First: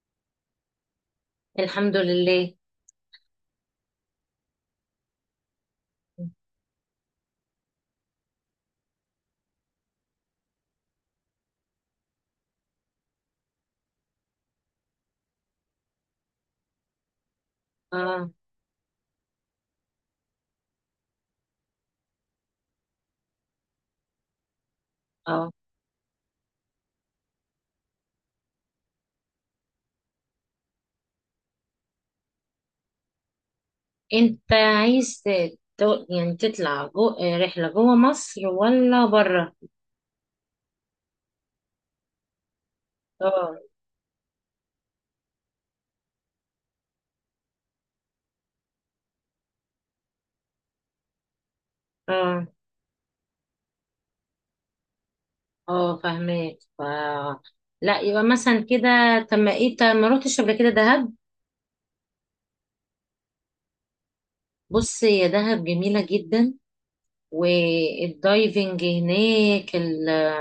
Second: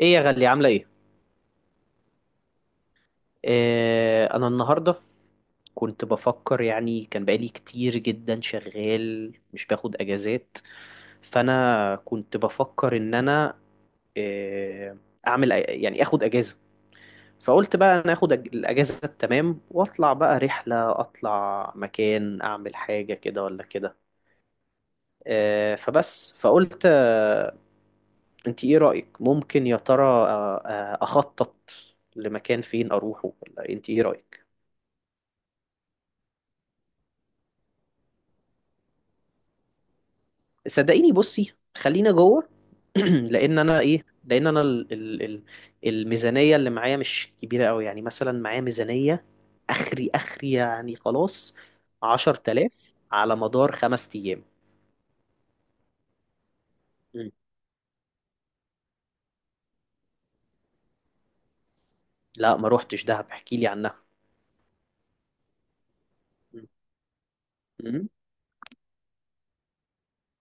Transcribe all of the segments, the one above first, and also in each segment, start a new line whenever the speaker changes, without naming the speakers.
ايه يا غالية، عاملة ايه؟
الحمد لله.
انا النهاردة كنت بفكر. يعني كان بقالي كتير جدا شغال مش باخد اجازات، فانا كنت بفكر ان انا آه اعمل أ- يعني اخد اجازة. فقلت بقى انا
اه.
الاجازة التمام واطلع بقى رحلة، اطلع مكان، اعمل حاجة كده ولا كده.
اه.
آه فبس فقلت آه انت ايه رأيك؟ ممكن يا ترى، اخطط لمكان فين اروحه؟ ولا انت ايه رأيك؟
انت عايز يعني تطلع رحلة جوه مصر ولا بره؟
صدقيني بصي، خلينا جوه.
اه.
لان انا ال ال ال الميزانيه اللي معايا مش كبيره قوي. يعني مثلا معايا ميزانيه اخري يعني، خلاص،
اه.
10,000 على مدار خمس ايام.
اه فاهمك.
مم.
لا، يبقى مثلا كده. طب ما ايه طب ما روحتش قبل كده دهب؟
لا، ما روحتش دهب، احكي لي عنها.
بص يا دهب، جميلة جدا.
مم. مم.
والدايفنج هناك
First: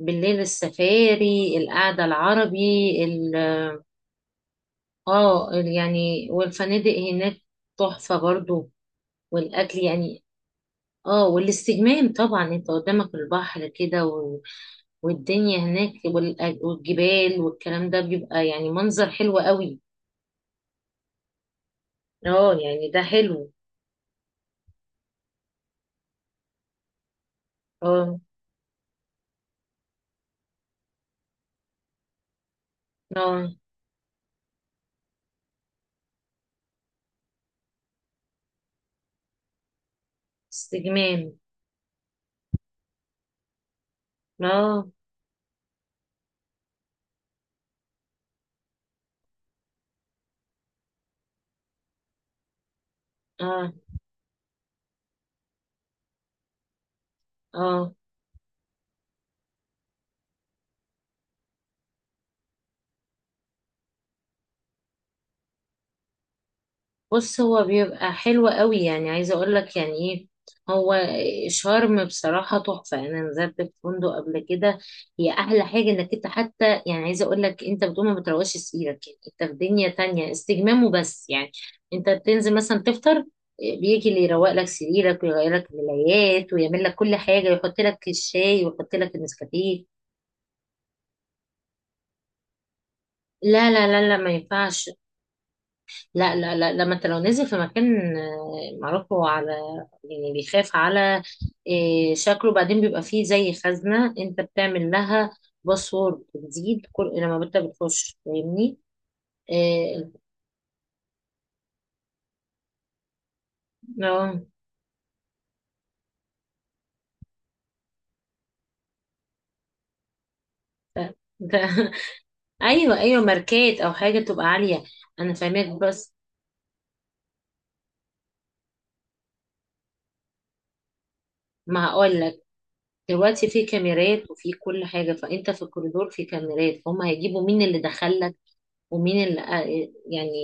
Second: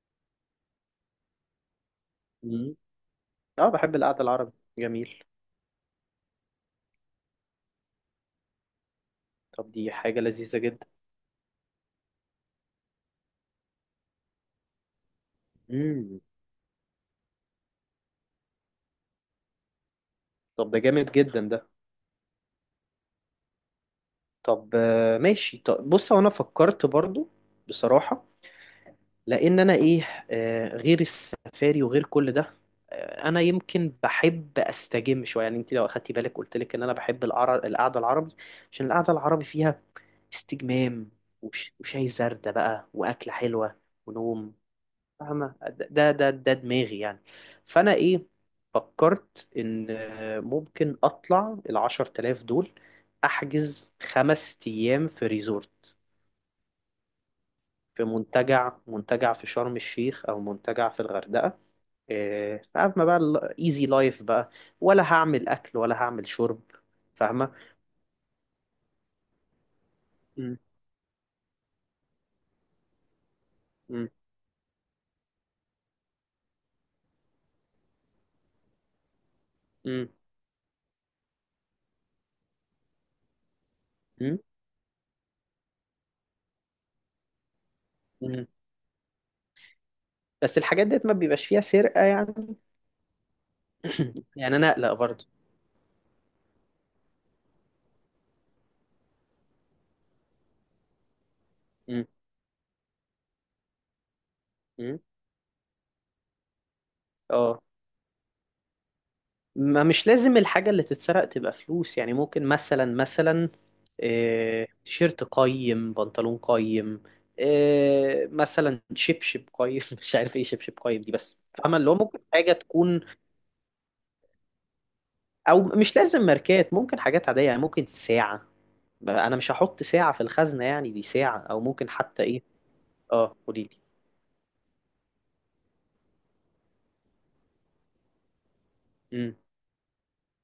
بالليل، السفاري، القعدة
مم.
العربي. ال...
اه، بحب القعده العربي، جميل.
اه يعني، والفنادق هناك تحفة برضو.
طب
والأكل
دي حاجه
يعني،
لذيذه جدا.
اه، والاستجمام طبعا. انت قدامك البحر كده والدنيا هناك
مم.
والجبال والكلام ده بيبقى يعني منظر حلو قوي.
طب ده جامد جدا ده.
اه يعني، ده حلو.
طب ماشي. طب بص، هو انا فكرت برضو
اه.
بصراحه، لان انا ايه، غير السفاري وغير كل ده، انا
اه.
يمكن بحب استجم شويه. يعني انت لو اخدتي بالك، قلت لك ان انا بحب القعده العربي، عشان القعده العربي فيها استجمام
استجمام.
وشاي زردة بقى، واكله حلوه، ونوم.
اه.
فاهمه؟ ده دماغي يعني. فانا ايه، فكرت ان ممكن اطلع العشر تلاف دول،
اه.
احجز خمس ايام في ريزورت،
اه.
في منتجع في شرم الشيخ، او منتجع في الغردقه. فاهمة بقى، الايزي لايف بقى، ولا هعمل اكل ولا هعمل شرب.
بص،
فاهمة؟
هو بيبقى حلو قوي، يعني عايزه اقول لك يعني ايه.
مم.
هو شرم بصراحه تحفه، انا نزلت في فندق
مم.
قبل كده. هي احلى حاجه انك انت حتى، يعني عايزه اقول لك، انت بتقوم ما بتروقش سريرك، يعني انت في دنيا
مم.
تانية، استجمام وبس يعني. انت بتنزل مثلا تفطر، بيجي اللي
مم.
يروق لك سريرك ويغير لك الملايات ويعمل لك كل حاجه، يحط لك
مم.
الشاي ويحط لك النسكافيه.
بس الحاجات ديت ما بيبقاش فيها سرقة يعني.
لا لا لا لا، ما
يعني انا
ينفعش.
اقلق برضه.
لا لا لا، لما انت لو نزل في مكان معروف، هو على يعني بيخاف على
مم.
شكله بعدين. بيبقى فيه زي خزنة انت بتعمل
مم.
لها باسورد جديد كل لما انت
اه.
بتخش، فاهمني؟
ما مش
آه،
لازم الحاجة اللي تتسرق تبقى فلوس. يعني ممكن، مثلا،
آه،
تيشيرت قيم، بنطلون قيم، مثلا شبشب قيم مش عارف ايه شبشب قيم دي، بس
انت
فاهمة اللي هو ممكن حاجة
ايوه
تكون،
ايوه، ماركات او حاجة تبقى عالية. انا
او
فاهمك
مش
بس.
لازم ماركات، ممكن حاجات عاديه. يعني ممكن ساعه. انا مش هحط ساعه في الخزنه. يعني دي ساعه، او
ما
ممكن
هقول
حتى
لك،
ايه. اه،
دلوقتي
قولي
في
لي.
كاميرات وفي كل حاجة، فانت في الكوريدور في كاميرات، فهم هيجيبوا مين اللي دخل ومين
أم،
اللي يعني،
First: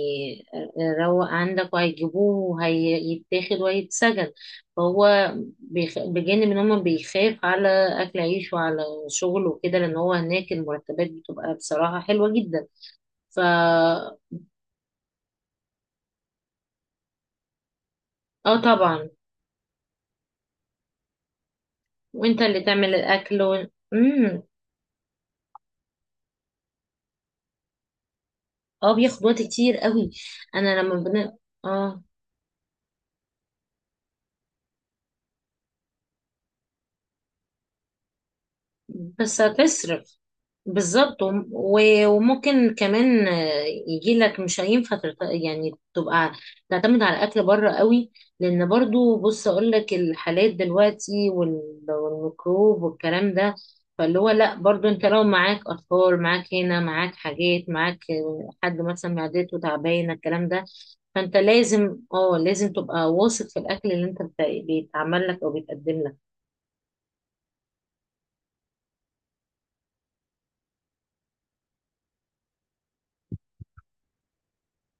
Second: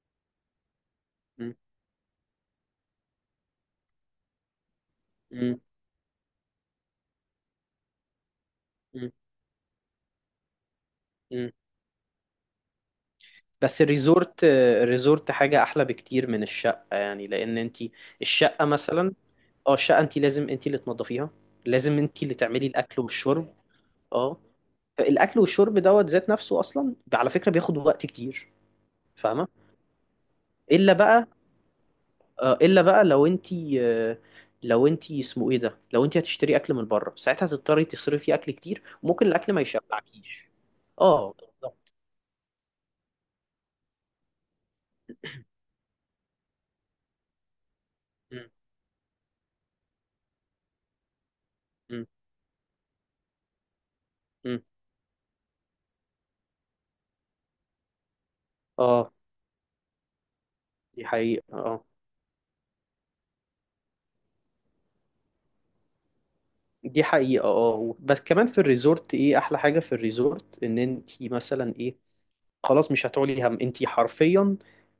روق
أم،
عندك، وهيجيبوه وهيتاخد وهيتسجن. فهو
أم،
بجانب ان هم بيخاف على اكل عيش وعلى
أم،
شغله وكده، لان هو هناك المرتبات
أم.
بتبقى بصراحة حلوة جدا. ف
بس
اه
الريزورت، الريزورت حاجه احلى بكتير من الشقه. يعني لان انت الشقه
طبعا.
مثلا، اه الشقه انت لازم انت اللي تنظفيها، لازم انت اللي
وانت اللي
تعملي
تعمل
الاكل
الاكل
والشرب. اه.
مم.
الاكل والشرب دوت ذات نفسه اصلا على فكره بياخد وقت كتير.
اه، بياخد وقت
فاهمه؟
كتير قوي. انا
الا
لما
بقى،
بن... اه،
الا بقى لو انتي، لو انتي اسمه ايه ده، لو انتي هتشتري اكل من بره، ساعتها هتضطري تصرفي فيه اكل كتير وممكن
بس
الاكل ما
هتصرف.
يشبعكيش.
بالظبط،
اه بالظبط.
وممكن كمان يجي لك، مش هينفع يعني تبقى تعتمد على الاكل بره قوي.
مم،
لان برضو بص اقول لك، الحالات دلوقتي
مم،
والميكروب والكلام ده، فاللي هو لا،
مم.
برضو انت لو معاك اطفال، معاك هنا، معاك حاجات، معاك حد
اه
مثلا معدته تعبانه، الكلام ده.
دي
فانت
حقيقة اه.
لازم لازم تبقى واثق في الاكل اللي انت بيتعمل لك او بيتقدم لك.
دي حقيقة اه. بس كمان في الريزورت ايه احلى حاجة في الريزورت، ان انتي مثلا ايه، خلاص مش هتعولي هم، انتي حرفيا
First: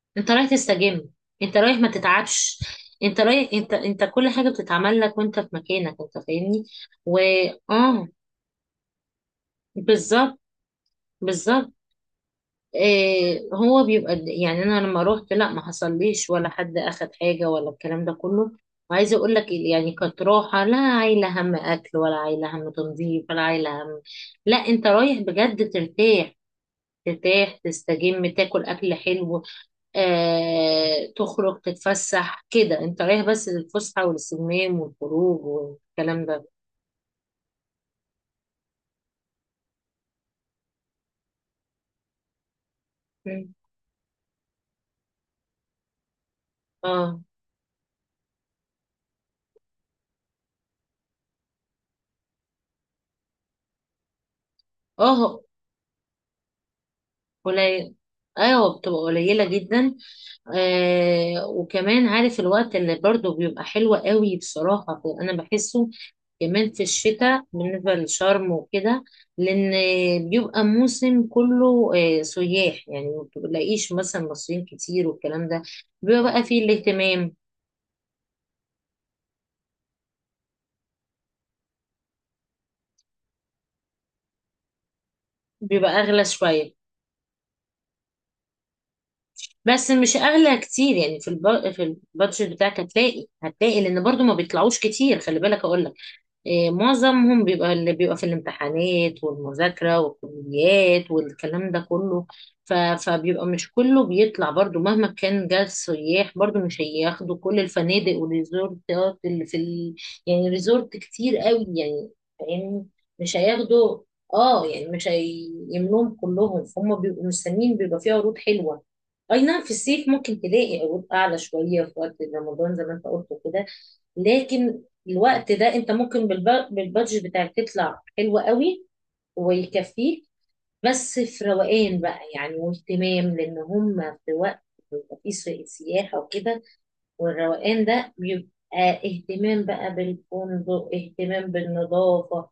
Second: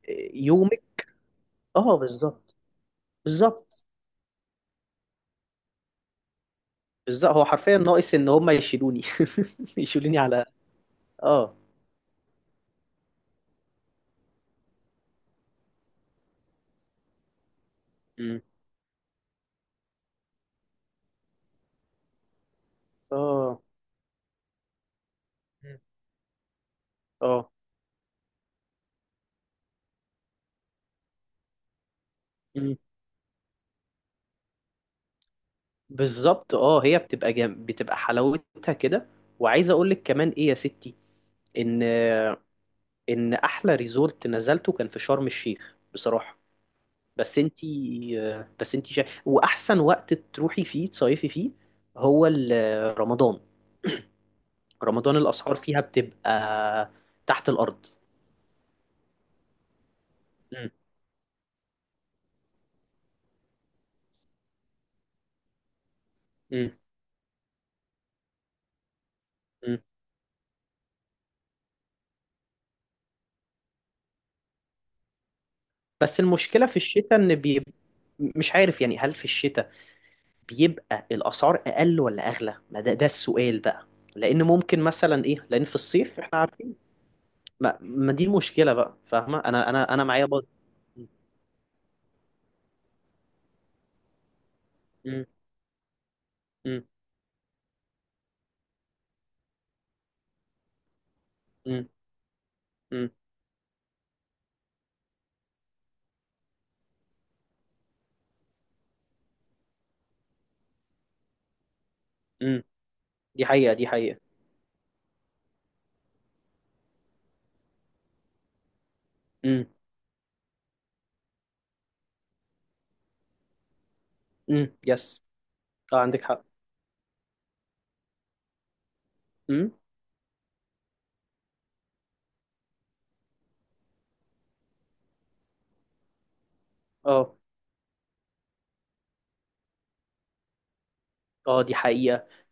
انت رايح
يومك.
تستجم، انت رايح ما
اه بالظبط.
تتعبش. انت رايح، انت
بالظبط.
انت كل حاجه بتتعمل لك وانت في مكانك، انت فاهمني. و
بالظبط، هو حرفيا
اه
ناقص ان هما يشيلوني يشيلوني
بالظبط.
على. اه.
بالظبط. إيه، هو بيبقى يعني انا لما روحت، لا ما حصليش ولا حد اخد حاجه ولا الكلام ده
مم.
كله. وعايزه اقول لك يعني كانت راحه، لا عايله هم اكل ولا عايله هم تنظيف ولا
اه.
عايله هم. لا، انت رايح بجد
مم.
ترتاح،
اه
ترتاح، تستجم، تاكل اكل حلو. تخرج، تتفسح كده. انت رايح بس للفسحة والاستجمام والخروج والكلام ده.
بالظبط. اه، هي بتبقى جم... بتبقى حلاوتها كده. وعايز اقول لك كمان ايه يا ستي، ان ان
مم.
احلى ريزورت نزلته كان في شرم الشيخ بصراحة.
اه.
بس انتي، بس انتي شا... واحسن وقت تروحي فيه تصيفي فيه هو رمضان. رمضان
اه.
الاسعار فيها بتبقى تحت الارض.
قليل. ايوه، بتبقى قليلة جدا.
مم.
وكمان عارف الوقت اللي برضو بيبقى حلو قوي بصراحة، انا بحسه كمان
مم.
في الشتاء بالنسبة للشرم وكده، لأن
مم.
بيبقى موسم كله سياح، يعني ما بتلاقيش مثلا مصريين كتير والكلام ده.
بس
بيبقى بقى فيه
المشكلة في الشتاء
الاهتمام.
ان بي... مش عارف يعني، هل في الشتاء بيبقى الاسعار اقل ولا اغلى؟ ما ده ده السؤال بقى. لان ممكن مثلا ايه، لان في
بيبقى
الصيف
أغلى
احنا
شوية،
عارفين. ما, ما دي المشكله بقى. فاهمه، انا
بس
انا انا
مش
معايا بط...
اغلى كتير. يعني في في البادجت بتاعك هتلاقي هتلاقي، لان برضو ما بيطلعوش كتير،
م-
خلي بالك اقول لك. إيه،
م-
معظمهم بيبقى، اللي بيبقى في الامتحانات والمذاكرة والكليات والكلام ده
م-
كله.
م-
فبيبقى مش كله بيطلع، برضو مهما كان جه السياح، برضو مش هياخدوا كل الفنادق والريزورتات اللي في يعني ريزورت كتير قوي يعني،
م-
فاهمني. مش
دي حقيقه، دي
هياخدوا.
حقيقه.
اه، يعني مش هيملوهم كلهم، فهم بيبقوا مستنيين، بيبقى فيه عروض حلوة. اي نعم،
م-
في الصيف ممكن تلاقي عروض اعلى شوية في وقت رمضان زي ما انت قلت كده. لكن
يس.
الوقت ده انت
اه عندك
ممكن
حق.
بالبادجت بتاعك تطلع حلوة قوي
م-
ويكفيك، بس في روقان بقى يعني واهتمام، لان هم في وقت بيبقى فيه سياحة وكده.
اه.
والروقان ده بيبقى اهتمام بقى بالفندق، اهتمام
اه دي حقيقه.
بالنظافة،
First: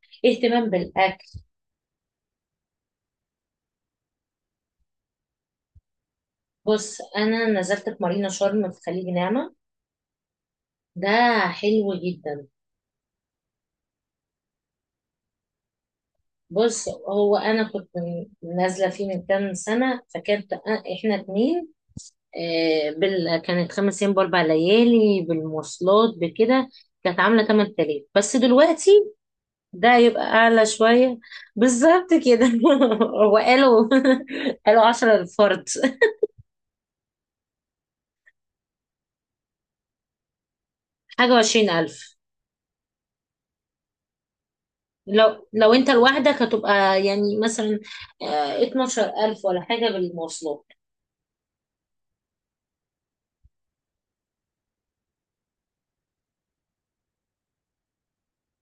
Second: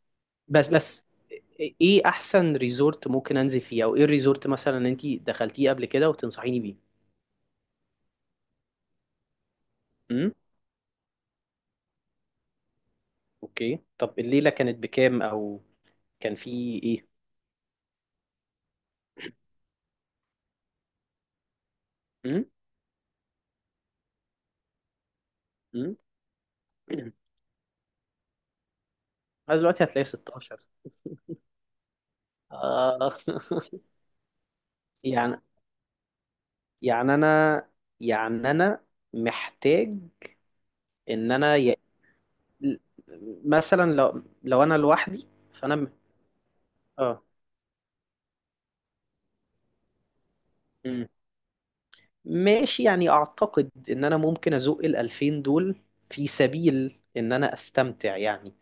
بس
اهتمام
بس،
بالأكل.
ايه احسن ريزورت ممكن انزل فيه؟ او ايه الريزورت مثلا انت دخلتيه قبل كده وتنصحيني بيه؟
بص، أنا نزلت في مارينا شرم في خليج نعمة.
امم.
ده حلو جدا.
اوكي. طب الليله كانت بكام؟ او كان في
بص،
ايه؟
هو أنا كنت نازلة فيه من كام سنة، إحنا 2.
امم.
كانت 5 ايام باربع ليالي بالمواصلات بكده،
إمم.
كانت عامله 8000. بس دلوقتي
أنا دلوقتي
ده
هتلاقيه
يبقى اعلى
16.
شويه، بالظبط كده.
آه.
وقالوا قالوا 10
يعني،
الفرد،
يعني انا يعني انا محتاج ان
حاجه
انا
وعشرين
ي...
ألف
مثلا لو، لو انا لوحدي،
لو
فانا
انت
م-،
لوحدك، هتبقى
اه.
يعني مثلا 12000 ولا حاجه بالمواصلات.
مم. ماشي. يعني اعتقد ان انا ممكن ازق ال 2000 دول في سبيل ان انا استمتع يعني.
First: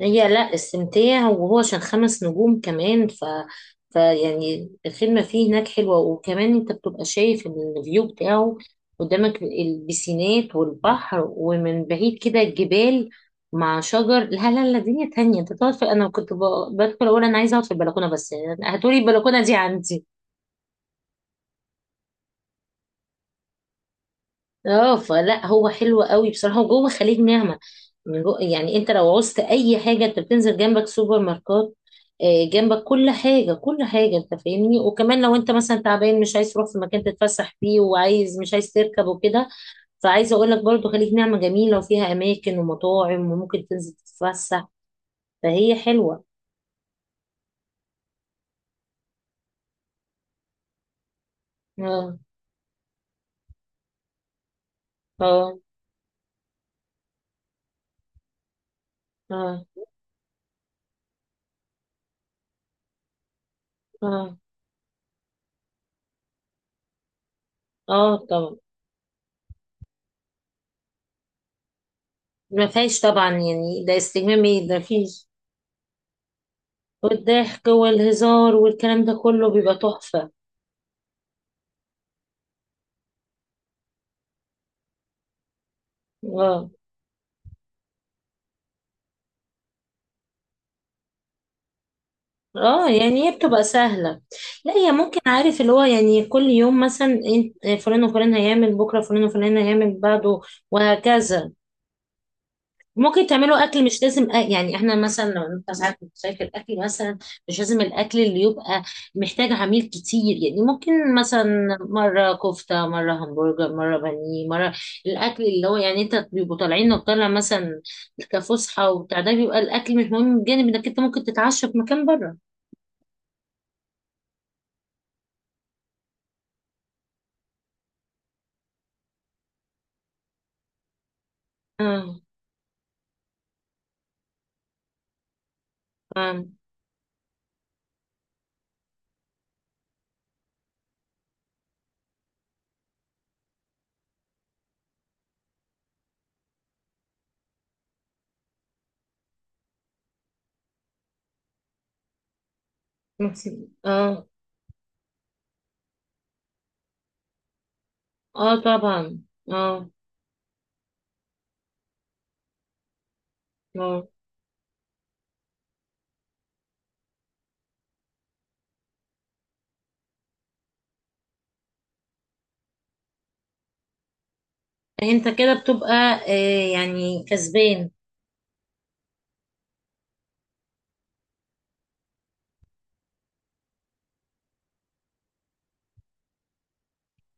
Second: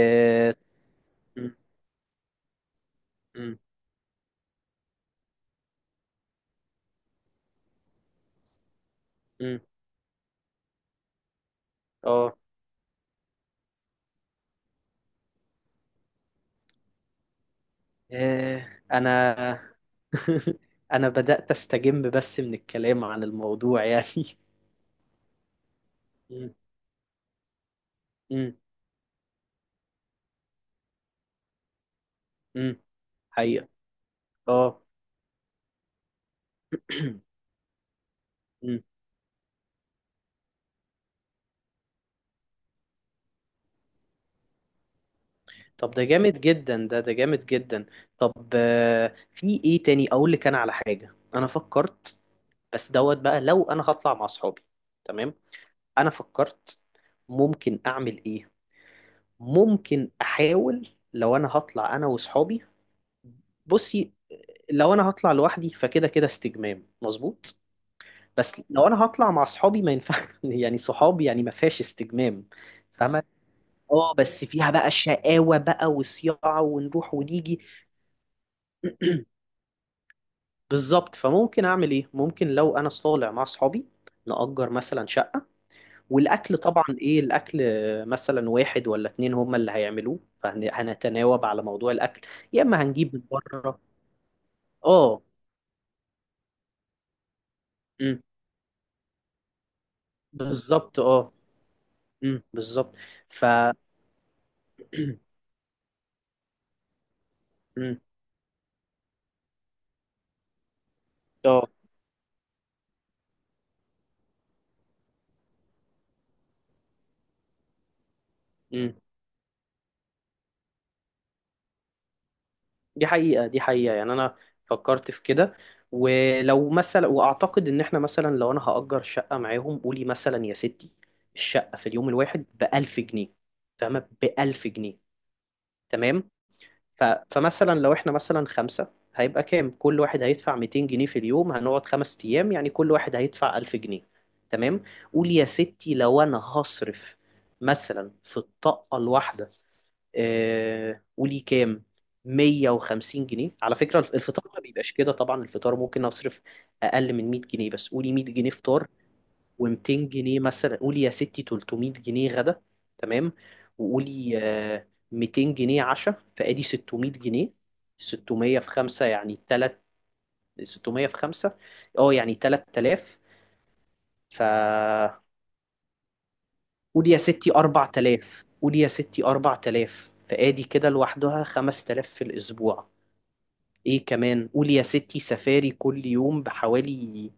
هي لا السمتية،
مم.
وهو عشان 5 نجوم كمان.
مم.
فيعني الخدمة فيه هناك حلوة، وكمان انت بتبقى شايف الفيو بتاعه، قدامك
مم.
البسينات والبحر ومن بعيد
اه.
كده الجبال مع شجر. لا لا لا، دنيا تانية. انت تقعد في، انا كنت بدخل اقول، انا عايزة اقعد في البلكونة بس، يعني هاتولي البلكونة دي
انا
عندي.
انا بدأت استجم بس من الكلام عن الموضوع يعني.
اه، فلا، هو حلو قوي
مم.
بصراحه، هو جوه خليج نعمه. من جوه
مم.
يعني انت لو عوزت اي حاجه، انت بتنزل جنبك سوبر ماركت،
مم.
جنبك كل حاجه،
حقيقة،
كل حاجه، انت فاهمني.
اه.
وكمان لو انت مثلا تعبان مش عايز تروح في مكان تتفسح فيه، وعايز مش عايز
مم.
تركب وكده، فعايزه اقول لك برضو، خليج نعمه جميله وفيها اماكن ومطاعم وممكن تنزل تتفسح، فهي
طب ده
حلوه.
جامد جدا ده، ده جامد جدا. طب في ايه تاني اقول لك، انا على حاجة انا
اه.
فكرت، بس دوت بقى، لو انا هطلع مع اصحابي. تمام.
اه.
انا فكرت ممكن اعمل ايه،
اه.
ممكن احاول لو انا هطلع انا واصحابي. بصي،
اه.
لو انا هطلع لوحدي، فكده كده استجمام مظبوط.
اه طبعا.
بس لو انا هطلع مع اصحابي ما ينفع يعني صحابي يعني ما فيهاش استجمام.
ما فيهاش
فاهمة؟
طبعا، يعني ده
اه،
استجمام،
بس
ايه
فيها
ده؟
بقى
فيش.
شقاوة بقى وصياعة، ونروح ونيجي.
والضحك والهزار والكلام ده كله بيبقى تحفة.
بالظبط. فممكن اعمل ايه؟ ممكن لو انا طالع مع اصحابي، نأجر مثلا شقة. والاكل،
اه.
طبعا ايه الاكل، مثلا واحد ولا اتنين هما اللي هيعملوه، فهنتناوب على موضوع الاكل، يا اما
اه
هنجيب من
يعني، هي بتبقى
بره.
سهلة. لا، هي ممكن
اه.
عارف اللي هو، يعني كل يوم مثلا فلان
أمم،
وفلان هيعمل، بكرة فلان وفلان هيعمل بعده،
بالظبط اه.
وهكذا.
بالظبط.
ممكن
ف،
تعملوا اكل مش لازم يعني احنا مثلا لو انت ساعات بتشارك الاكل مثلا، مش لازم
أمم،
الاكل اللي يبقى محتاج عميل كتير. يعني ممكن
اه.
مثلا مره كفته، مره همبرجر، مره بانيه، مره الاكل اللي هو يعني، انت بيبقوا طالعين، لو طالع مثلا كفسحه
أمم.
وبتاع ده، بيبقى الاكل مش مهم، بجانب انك انت ممكن تتعشى في مكان بره.
دي حقيقة، دي حقيقة يعني. أنا فكرت في كده. ولو مثلا، وأعتقد إن إحنا مثلا لو أنا هأجر شقة معاهم، قولي مثلا يا ستي الشقة في اليوم
اه.
الواحد بألف جنيه. فاهمة؟ بألف جنيه. تمام.
اه.
ف... فمثلا لو احنا مثلا خمسة، هيبقى كام؟ كل واحد هيدفع 200 جنيه في اليوم، هنقعد خمس ايام، يعني كل واحد هيدفع 1000 جنيه. تمام. قول يا ستي، لو انا هصرف مثلا في الطاقة الواحدة، قولي كام، 150 جنيه. على فكرة الف-
اه.
الفطار ما بيبقاش كده طبعا، الفطار ممكن اصرف اقل من 100 جنيه، بس قولي 100 جنيه
اه
فطار،
طبعا.
و200
اه.
جنيه مثلا، قولي يا ستي 300 جنيه غدا. تمام.
اه.
وقولي 200 جنيه عشاء. فادي 600 جنيه. 600 في 5 يعني 3، 600 في 5 اه يعني 3000. ف
انت كده بتبقى
قولي يا
يعني
ستي
كسبان.
4000، قولي يا ستي 4000 فادي كده لوحدها. 5000 في الاسبوع. ايه كمان، قولي يا ستي سفاري كل يوم بحوالي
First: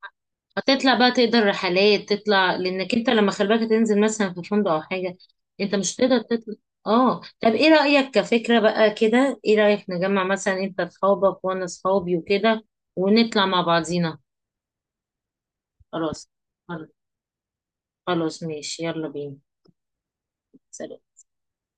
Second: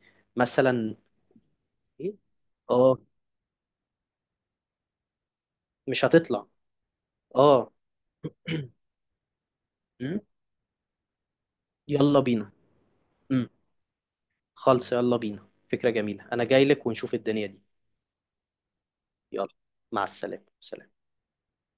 هتطلع
مثلا،
بقى، تقدر رحلات
ايه.
تطلع، لانك
اه،
انت لما خلي بالك تنزل مثلا في فندق او حاجه، انت مش
مش
هتقدر
هتطلع.
تطلع. اه، طب ايه
اه.
رايك كفكره بقى كده؟ ايه رايك
م؟
نجمع مثلا انت اصحابك وانا اصحابي
يلا بينا.
وكده، ونطلع
امم،
مع بعضينا.
خالص، يلا بينا، فكرة جميلة،
خلاص.
انا جاي لك،
خلاص.
ونشوف الدنيا دي.
خلاص، ماشي يلا بينا.
يلا. مع السلامة، سلام.
سلام.